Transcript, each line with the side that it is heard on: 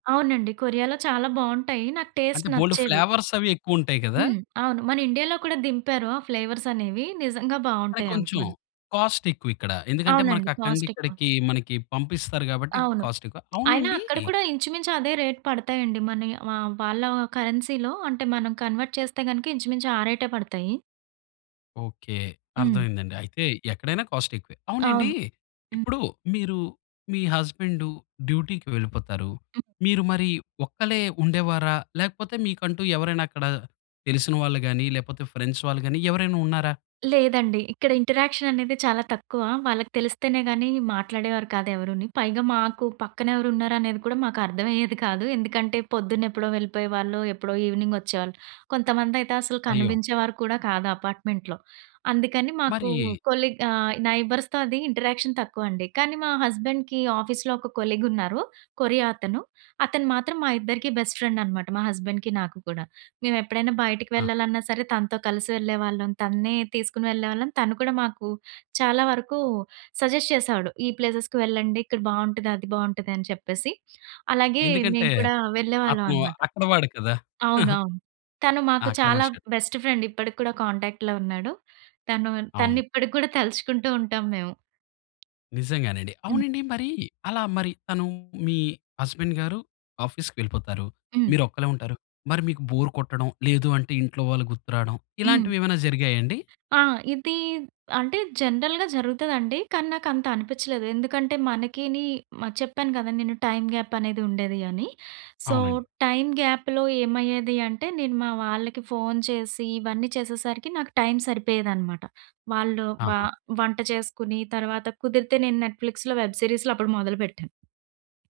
right: అవునండి. కొరియాలో చాలా బాగుంటాయి. నాకు టేస్ట్
left: అంటే బోల్డు
right: నచ్చేవి.
left: ఫ్లేవర్స్ అవి ఎక్కువ ఉంటాయి కదా!
right: హ్మ్. అవును మన ఇండియా‌లో కూడా దింపారు. ఆ ఫ్లేవర్స్ అనేవి నిజంగా
left: కానీ
right: బాగుంటాయి అవి
left: కొంచెం
right: కొన్ని.
left: కాస్టెక్కువ ఇక్కడ. ఎందుకంటే మనకు
right: అవునండి.
left: అక్కడినుండి
right: కాస్టెక్కువ.
left: ఇక్కడికి మనకి పంపిస్తారు కాబట్టి
right: అవును.
left: కాస్టెక్కువ.
right: అయినా
left: అవునండీ
right: అక్కడ కూడా ఇంచుమించు అదే రేట్ పడతాయండి. మనయి వ ఆ వాళ్ళ కరెన్సీ‌లో అంటే మనం కన్వర్ట్ చేస్తే గనుక ఇంచుమించు ఆ రేటే పడతాయి.
left: ఓకే
right: హ్మ్.
left: అర్థమైందండి. అయితే ఎక్కడైనా కాస్ట్ ఎక్కువే. అవునండి
right: అవును. హ్మ్.
left: ఇప్పుడు మీరు మీ హస్బెండు డ్యూటీకి వెళ్ళిపోతారు.
right: హ్మ్.
left: మీరు మరి ఒక్కలే ఉండేవారా? లేకపోతే మీకంటూ ఎవరైనా అక్కడ తెలిసిన వాళ్ళు గాని లేకపోతే ఫ్రెండ్స్ వాళ్ళు గాని ఎవరైనా ఉన్నారా?
right: లేదండి. ఇక్కడ ఇంటరాక్షన్ అనేది చాలా తక్కువ. వాళ్ళకి తెలిస్తేనే గాని మాట్లాడేవారు కాదు ఎవరుని. పైగా మాకు పక్కనెవరున్నారు అనేది కూడా మాకు అర్థమయ్యేది కాదు. ఎందుకంటే పొద్దున్న ఎప్పుడో వెళ్ళిపోయేవాళ్ళు. ఎప్పుడో ఈవినింగ్ వచ్చేవాళ్ళు. కొంతమంది అయితే అసలు
left: అయ్యో!
right: కనిపించేవారు కూడా కాదు అపార్ట్మెంట్‌లో. అందుకని మాకు
left: మరీ
right: కొలీగ్ ఆహ్, నై‌బర్స్‌తో అది ఇంటరాక్షన్ తక్కువండి. కానీ మా హస్బెండ్‌కి ఆఫీస్‌లో ఒక కొలీగ్ ఉన్నారు, కొరియా అతను. అతను మాత్రం మా ఇద్దరికి బెస్ట్ ఫ్రెండ్ అనమాట. మా హస్బెండ్‌కి నాకు కూడా. మేము ఎప్పుడైనా బయటకి
left: ఆహా!
right: వెళ్ళాలన్నా సరే తనతో కలిసి వెళ్ళేవాళ్ళం. తన్నే తీసుకొని వెళ్ళేవాళ్ళం. తను కూడా మాకు చాలా వరకు సజెస్ట్ చేసేవాడు. ఈ ప్లేసెస్‌కి వెళ్ళండి, ఇక్కడ బావుంటది. అది బావుంటది అని చెప్పేసి. అలాగే
left: ఎందుకంటే
right: మేము కూడా వెళ్ళేవాళ్ళం
left: అక్కు
right: అనమాట.
left: అక్కడ వాడేకదా!
right: అవునవును. తను
left: ఆ!
right: మాకు
left: అక్కడ
right: చాలా
left: మనిష.
right: బెస్ట్ ఫ్రెండ్ ఇప్పటిక్కూడా కాంటాక్ట్‌లో ఉన్నాడు. తను తన్ని
left: అవును.
right: ఇప్పటిక్కూడా తలుచుకుంటూ ఉంటాం మేము.
left: నిజంగానండి.
right: హ్మ్.
left: అవునండి మరి అలా మరి తను మీ హస్బెండ్‌ గారు ఆఫీస్‌కెళ్ళిపోతారు.
right: హ్మ్.
left: మీరు ఒక్కలే ఉంటారు. మరి మీకు బోర్ కొట్టడం. లేదు అంటే ఇంట్లో వాళ్ళు గుర్తు రావడం.
right: హ్మ్.
left: ఇలాంటివి ఏమైనా జరిగాయా అండి?
right: ఆ! ఇది అంటే జనరల్‌గా జరుగుతదండి. కానీ నాకు అంత అనిపించలేదు, ఎందుకంటే మనకిని, చెప్పాను కదా! నేను టైమ్‌గ్యాప్ అనేది ఉండేది అని. సో,
left: అవునండి.
right: టైమ్‌గ్యాప్‌లో ఏమయ్యేది అంటే నేను మా వాళ్ళకి ఫోన్ చేసి ఇవన్నీ చేసేసరికి నాకు టైమ్ సరిపోయేదనమాట. వాళ్ళు వ
left: ఆహా!
right: వంట చేసుకొని, తర్వాత కుదిరితే నేను నెట్‌ఫలిక్స్‌లో వెబ్ సిరీస్‌లో అప్పుడు మొదలుపెట్టాను.